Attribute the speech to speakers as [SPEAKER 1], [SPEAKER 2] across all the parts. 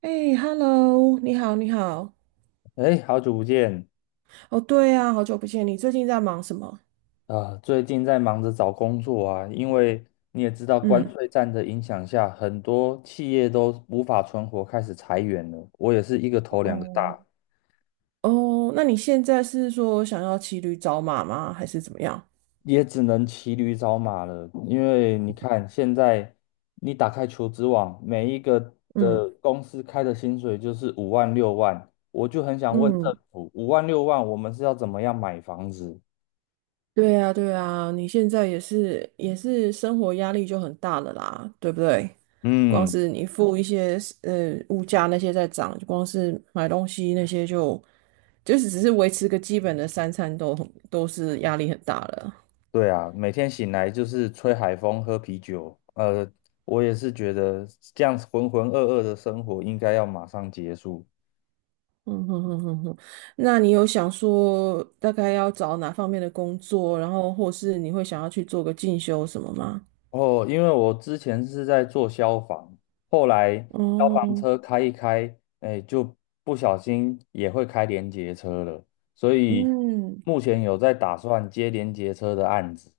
[SPEAKER 1] 哎，Hello，你好，你好。
[SPEAKER 2] 哎，好久不见！
[SPEAKER 1] 哦，对啊，好久不见，你最近在忙什么？
[SPEAKER 2] 啊、最近在忙着找工作啊，因为你也知道，关
[SPEAKER 1] 嗯，
[SPEAKER 2] 税战的影响下，很多企业都无法存活，开始裁员了。我也是一个头两个
[SPEAKER 1] 哦，
[SPEAKER 2] 大，
[SPEAKER 1] 哦，那你现在是说想要骑驴找马吗？还是怎么样？
[SPEAKER 2] 也只能骑驴找马了。因为你看，现在你打开求职网，每一个
[SPEAKER 1] 嗯
[SPEAKER 2] 的公司开的薪水就是五万六万，我就很想问政
[SPEAKER 1] 嗯，
[SPEAKER 2] 府，五万六万，我们是要怎么样买房子？
[SPEAKER 1] 对啊，对啊，你现在也是生活压力就很大了啦，对不对？光
[SPEAKER 2] 嗯。
[SPEAKER 1] 是你付一些物价那些在涨，光是买东西那些就是只是维持个基本的三餐都是压力很大了。
[SPEAKER 2] 对啊，每天醒来就是吹海风、喝啤酒。我也是觉得这样子浑浑噩噩的生活应该要马上结束。
[SPEAKER 1] 嗯哼哼哼哼，那你有想说大概要找哪方面的工作，然后或是你会想要去做个进修什么吗？
[SPEAKER 2] 哦，因为我之前是在做消防，后来消防
[SPEAKER 1] 哦，
[SPEAKER 2] 车开一开，哎，就不小心也会开联结车了，所以
[SPEAKER 1] 嗯，
[SPEAKER 2] 目前有在打算接联结车的案子。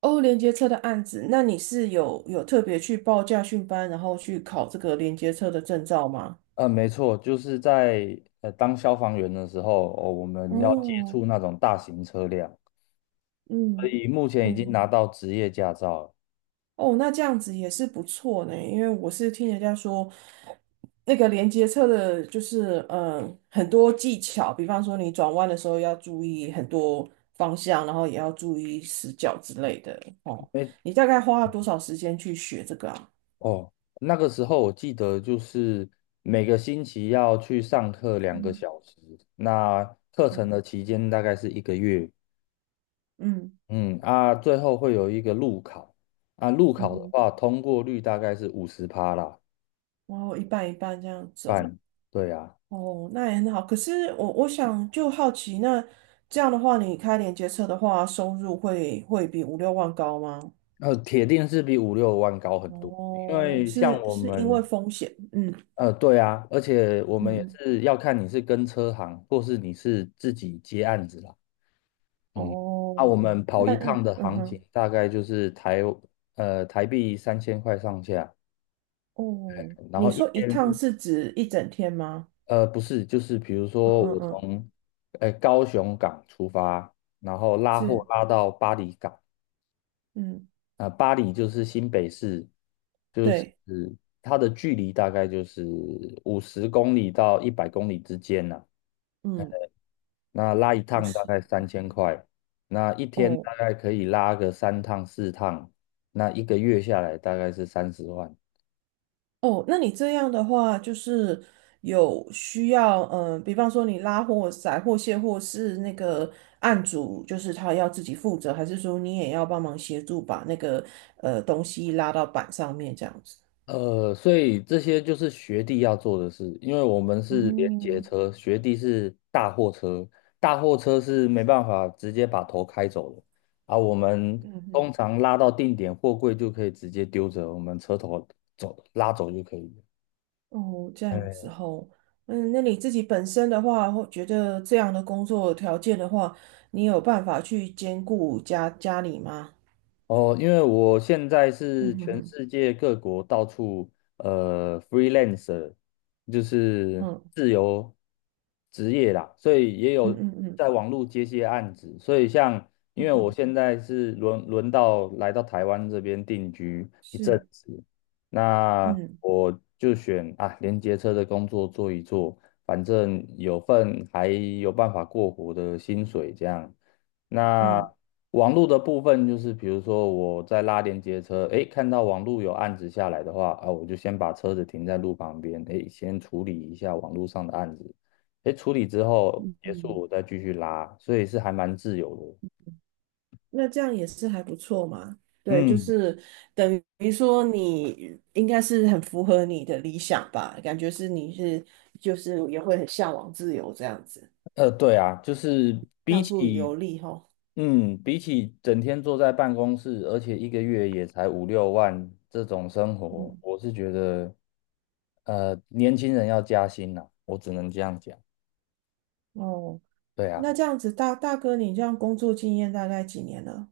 [SPEAKER 1] 哦，连接车的案子，那你是有特别去报驾训班，然后去考这个连接车的证照吗？
[SPEAKER 2] 没错，就是在当消防员的时候，哦，我们要接
[SPEAKER 1] 哦，
[SPEAKER 2] 触那种大型车辆。所
[SPEAKER 1] 嗯。
[SPEAKER 2] 以目前已经
[SPEAKER 1] 嗯
[SPEAKER 2] 拿到职业驾照了。
[SPEAKER 1] 哦，那这样子也是不错呢，因为我是听人家说，那个连接车的，就是很多技巧，比方说你转弯的时候要注意很多方向，然后也要注意死角之类的。哦，
[SPEAKER 2] 哎，
[SPEAKER 1] 你大概花了多少时间去学这个啊？
[SPEAKER 2] 哦，那个时候我记得就是每个星期要去上课两个
[SPEAKER 1] 嗯
[SPEAKER 2] 小时，那课程
[SPEAKER 1] 嗯
[SPEAKER 2] 的期间大概是一个月。
[SPEAKER 1] 嗯
[SPEAKER 2] 嗯啊，最后会有一个路考啊，路考的
[SPEAKER 1] 嗯，
[SPEAKER 2] 话通过率大概是50%啦，
[SPEAKER 1] 然后一半一半这样走。
[SPEAKER 2] 半，对啊，
[SPEAKER 1] 哦。哦，那也很好。可是我想就好奇，那这样的话，你开连接车的话，收入会比五六万高吗？
[SPEAKER 2] 铁定是比五六万高很多，因
[SPEAKER 1] 哦，
[SPEAKER 2] 为像
[SPEAKER 1] 是
[SPEAKER 2] 我
[SPEAKER 1] 是因为
[SPEAKER 2] 们。
[SPEAKER 1] 风险，嗯
[SPEAKER 2] 对啊，而且我
[SPEAKER 1] 嗯
[SPEAKER 2] 们也
[SPEAKER 1] 嗯，
[SPEAKER 2] 是要看你是跟车行，或是你是自己接案子啦。嗯，那
[SPEAKER 1] 哦，
[SPEAKER 2] 我们跑
[SPEAKER 1] 那
[SPEAKER 2] 一趟的
[SPEAKER 1] 嗯
[SPEAKER 2] 行情
[SPEAKER 1] 哼，
[SPEAKER 2] 大概就是台币三千块上下，
[SPEAKER 1] 哦，
[SPEAKER 2] 然
[SPEAKER 1] 你
[SPEAKER 2] 后一
[SPEAKER 1] 说一趟
[SPEAKER 2] 天
[SPEAKER 1] 是指一整天吗？
[SPEAKER 2] 不是，就是比如
[SPEAKER 1] 嗯
[SPEAKER 2] 说
[SPEAKER 1] 嗯
[SPEAKER 2] 我
[SPEAKER 1] 嗯，
[SPEAKER 2] 从高雄港出发，然后拉货
[SPEAKER 1] 是，
[SPEAKER 2] 拉到巴黎港，
[SPEAKER 1] 嗯，
[SPEAKER 2] 啊、巴黎就是新北市，就是
[SPEAKER 1] 对，
[SPEAKER 2] 它的距离大概就是50公里到100公里之间呢、
[SPEAKER 1] 嗯，
[SPEAKER 2] 那拉一
[SPEAKER 1] 不
[SPEAKER 2] 趟大
[SPEAKER 1] 是
[SPEAKER 2] 概
[SPEAKER 1] 的，
[SPEAKER 2] 三千块，那一天
[SPEAKER 1] 哦
[SPEAKER 2] 大概可以拉个三趟四趟，那一个月下来大概是30万。
[SPEAKER 1] 哦，那你这样的话，就是有需要，比方说你拉货、载货、卸货是那个案主，就是他要自己负责，还是说你也要帮忙协助把那个东西拉到板上面这样子？
[SPEAKER 2] 所以这些就是学弟要做的事，因为我们是连接
[SPEAKER 1] 嗯
[SPEAKER 2] 车，学弟是大货车，大货车是没办法直接把头开走的啊。我们
[SPEAKER 1] 嗯哼。
[SPEAKER 2] 通常拉到定点，货柜就可以直接丢着，我们车头走拉走就可以了。
[SPEAKER 1] 哦，这样
[SPEAKER 2] 哎
[SPEAKER 1] 子吼，嗯，那你自己本身的话，会觉得这样的工作条件的话，你有办法去兼顾家家里吗？
[SPEAKER 2] 哦，因为我现在
[SPEAKER 1] 嗯
[SPEAKER 2] 是
[SPEAKER 1] 哼
[SPEAKER 2] 全
[SPEAKER 1] 哼，
[SPEAKER 2] 世界各国到处freelancer,就是
[SPEAKER 1] 嗯
[SPEAKER 2] 自由职业啦，所以也
[SPEAKER 1] 嗯
[SPEAKER 2] 有
[SPEAKER 1] 嗯嗯
[SPEAKER 2] 在网络接些案子。所以像，因
[SPEAKER 1] 嗯
[SPEAKER 2] 为我
[SPEAKER 1] 哼，
[SPEAKER 2] 现在是轮到来到台湾这边定居一阵
[SPEAKER 1] 是，
[SPEAKER 2] 子，那
[SPEAKER 1] 嗯
[SPEAKER 2] 我就选啊连接车的工作做一做，反正有份还有办法过活的薪水这样。那
[SPEAKER 1] 嗯，
[SPEAKER 2] 网络的部分就是，比如说我在拉连接车，诶，看到网络有案子下来的话，啊，我就先把车子停在路旁边，诶，先处理一下网络上的案子，诶，处理之后结束，我再继续拉，所以是还蛮自由的。
[SPEAKER 1] 那这样也是还不错嘛。对，就
[SPEAKER 2] 嗯，
[SPEAKER 1] 是等于说你应该是很符合你的理想吧，感觉是你是就是也会很向往自由这样子，
[SPEAKER 2] 对啊，就是
[SPEAKER 1] 到
[SPEAKER 2] 比
[SPEAKER 1] 处
[SPEAKER 2] 起，
[SPEAKER 1] 游历吼。
[SPEAKER 2] 嗯，比起整天坐在办公室，而且一个月也才五六万这种生活，
[SPEAKER 1] 嗯，
[SPEAKER 2] 我是觉得，年轻人要加薪呐，我只能这样讲。
[SPEAKER 1] 哦。
[SPEAKER 2] 对
[SPEAKER 1] 那
[SPEAKER 2] 啊，
[SPEAKER 1] 这样子，大哥，你这样工作经验大概几年了？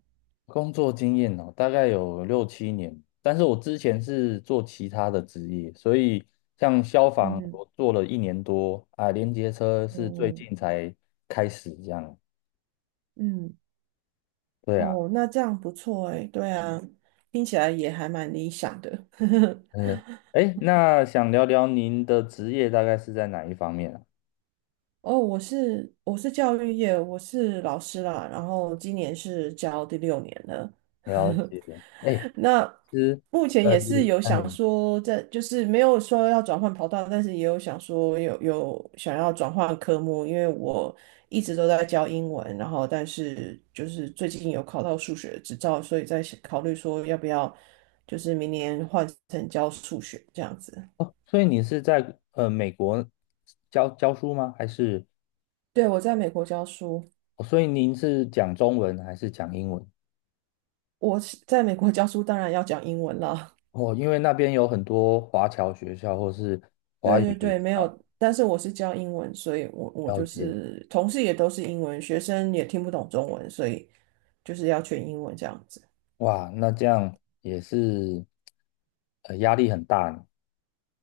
[SPEAKER 2] 工作经验哦，大概有六七年，但是我之前是做其他的职业，所以像消防
[SPEAKER 1] 嗯嗯，
[SPEAKER 2] 我做了一年多啊，连接车是最
[SPEAKER 1] 哦
[SPEAKER 2] 近才开始这样。
[SPEAKER 1] 嗯，
[SPEAKER 2] 对啊，
[SPEAKER 1] 哦，那这样不错哎，对啊，听起来也还蛮理想的。
[SPEAKER 2] 嗯，哎，那想聊聊您的职业大概是在哪一方面啊？
[SPEAKER 1] 哦，我是教育业，我是老师啦，然后今年是教第六年了。
[SPEAKER 2] 了 解，哎，
[SPEAKER 1] 那
[SPEAKER 2] 其实
[SPEAKER 1] 目前也
[SPEAKER 2] 也
[SPEAKER 1] 是有
[SPEAKER 2] 哎
[SPEAKER 1] 想说在，就是没有说要转换跑道，但是也有想说有想要转换科目，因为我一直都在教英文，然后但是就是最近有考到数学执照，所以在想考虑说要不要就是明年换成教数学这样子。
[SPEAKER 2] 哦，所以你是在美国教教书吗？还是
[SPEAKER 1] 对，我在美国教书。
[SPEAKER 2] 哦，所以您是讲中文还是讲英文？
[SPEAKER 1] 我是在美国教书，当然要讲英文啦。
[SPEAKER 2] 哦，因为那边有很多华侨学校或是 华
[SPEAKER 1] 对
[SPEAKER 2] 语
[SPEAKER 1] 对
[SPEAKER 2] 学
[SPEAKER 1] 对，没
[SPEAKER 2] 校，
[SPEAKER 1] 有，但是我是教英文，所以我
[SPEAKER 2] 了
[SPEAKER 1] 就
[SPEAKER 2] 解。
[SPEAKER 1] 是同事也都是英文，学生也听不懂中文，所以就是要全英文这样子。
[SPEAKER 2] 哇，那这样也是压力很大呢。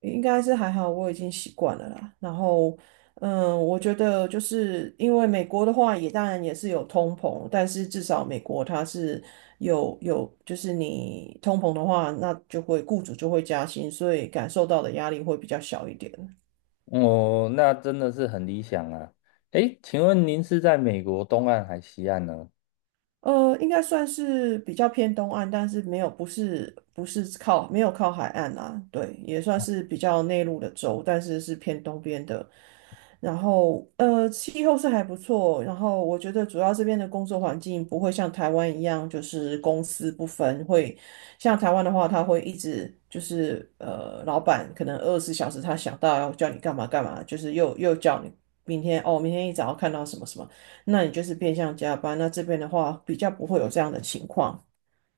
[SPEAKER 1] 应该是还好，我已经习惯了啦。然后，我觉得就是因为美国的话，也当然也是有通膨，但是至少美国它是有，就是你通膨的话，那雇主就会加薪，所以感受到的压力会比较小一点。
[SPEAKER 2] 哦，那真的是很理想啊。诶，请问您是在美国东岸还西岸呢？
[SPEAKER 1] 应该算是比较偏东岸，但是没有，不是靠没有靠海岸啦，对，也算是比较内陆的州，但是是偏东边的。然后气候是还不错，然后我觉得主要这边的工作环境不会像台湾一样，就是公私不分，会像台湾的话，他会一直就是老板可能24小时他想到要叫你干嘛干嘛，就是又叫你明天哦，明天一早要看到什么什么。那你就是变相加班。那这边的话，比较不会有这样的情况。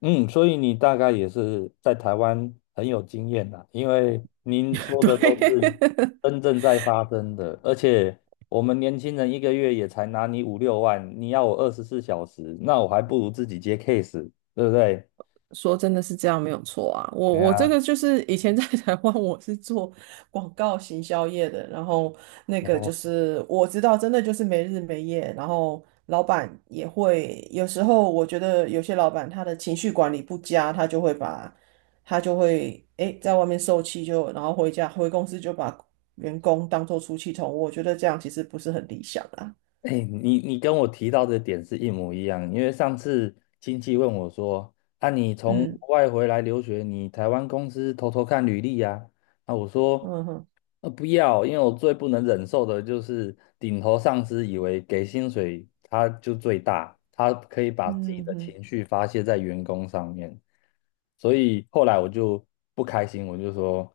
[SPEAKER 2] 嗯，所以你大概也是在台湾很有经验啦，因为您说的都是
[SPEAKER 1] 对，
[SPEAKER 2] 真正在发生的，而且我们年轻人一个月也才拿你五六万，你要我24小时，那我还不如自己接 case,对不对？
[SPEAKER 1] 说真的是这样没有错啊。我
[SPEAKER 2] 对
[SPEAKER 1] 我这
[SPEAKER 2] 呀，
[SPEAKER 1] 个就是以前在台湾我是做广告行销业的，然后那个就
[SPEAKER 2] 哦，
[SPEAKER 1] 是我知道，真的就是没日没夜，然后老板也会有时候，我觉得有些老板他的情绪管理不佳，他就会在外面受气就，然后回公司就把员工当做出气筒，我觉得这样其实不是很理想啦。
[SPEAKER 2] 哎，你你跟我提到的点是一模一样，因为上次亲戚问我说，啊，你从
[SPEAKER 1] 嗯。
[SPEAKER 2] 国外回来留学，你台湾公司偷偷看履历呀、啊，我说，
[SPEAKER 1] 嗯哼，
[SPEAKER 2] 不要，因为我最不能忍受的就是顶头上司以为给薪水他就最大，他可以把自己
[SPEAKER 1] 嗯
[SPEAKER 2] 的
[SPEAKER 1] 哼，
[SPEAKER 2] 情绪发泄在员工上面，所以后来我就不开心，我就说，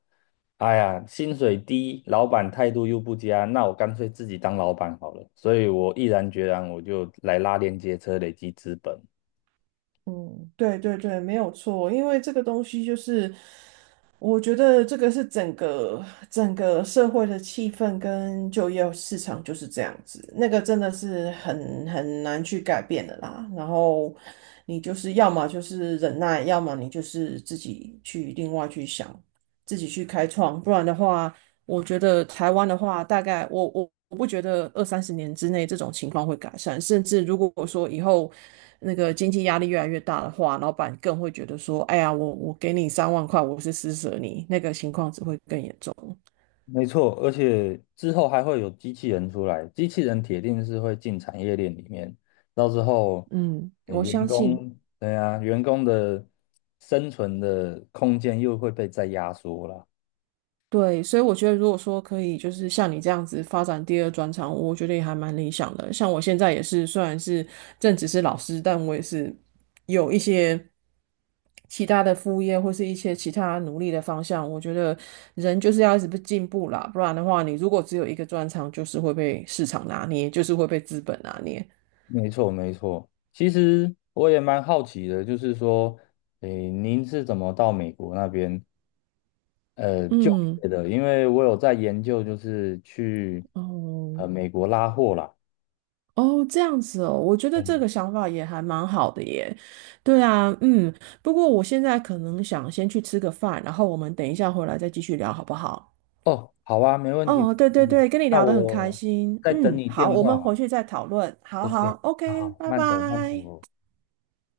[SPEAKER 2] 哎呀，薪水低，老板态度又不佳，那我干脆自己当老板好了，所以我毅然决然我就来拉连接车累积资本。
[SPEAKER 1] 嗯，对对对，没有错，因为这个东西就是，我觉得这个是整个社会的气氛跟就业市场就是这样子，那个真的是很难去改变的啦。然后你就是要么就是忍耐，要么你就是自己去另外去想自己去开创，不然的话，我觉得台湾的话，大概我不觉得二三十年之内这种情况会改善，甚至如果说以后那个经济压力越来越大的话，老板更会觉得说，哎呀，我给你3万块，我是施舍你，那个情况只会更严重。
[SPEAKER 2] 没错，而且之后还会有机器人出来，机器人铁定是会进产业链里面，到时候，
[SPEAKER 1] 嗯，我
[SPEAKER 2] 员
[SPEAKER 1] 相信。
[SPEAKER 2] 工，对啊，员工的生存的空间又会被再压缩了。
[SPEAKER 1] 对，所以我觉得，如果说可以，就是像你这样子发展第二专长，我觉得也还蛮理想的。像我现在也是，虽然是正职是老师，但我也是有一些其他的副业或是一些其他努力的方向。我觉得人就是要一直不进步啦，不然的话，你如果只有一个专长，就是会被市场拿捏，就是会被资本拿捏。
[SPEAKER 2] 没错，没错。其实我也蛮好奇的，就是说，诶，您是怎么到美国那边就
[SPEAKER 1] 嗯，
[SPEAKER 2] 业的？因为我有在研究，就是去
[SPEAKER 1] 哦，
[SPEAKER 2] 美国拉货啦。
[SPEAKER 1] 哦，这样子哦，我觉得这个想法也还蛮好的耶。对啊，不过我现在可能想先去吃个饭，然后我们等一下回来再继续聊，好不好？
[SPEAKER 2] 哦，好啊，没问题，没
[SPEAKER 1] 哦，对对
[SPEAKER 2] 问题。
[SPEAKER 1] 对，跟你
[SPEAKER 2] 那
[SPEAKER 1] 聊得很开
[SPEAKER 2] 我
[SPEAKER 1] 心。
[SPEAKER 2] 在等
[SPEAKER 1] 嗯，
[SPEAKER 2] 你
[SPEAKER 1] 好，
[SPEAKER 2] 电
[SPEAKER 1] 我
[SPEAKER 2] 话
[SPEAKER 1] 们
[SPEAKER 2] 好
[SPEAKER 1] 回
[SPEAKER 2] 了
[SPEAKER 1] 去再讨论。好
[SPEAKER 2] OK,
[SPEAKER 1] 好
[SPEAKER 2] 好
[SPEAKER 1] ，OK，
[SPEAKER 2] 好，
[SPEAKER 1] 拜
[SPEAKER 2] 慢走慢
[SPEAKER 1] 拜。
[SPEAKER 2] 走。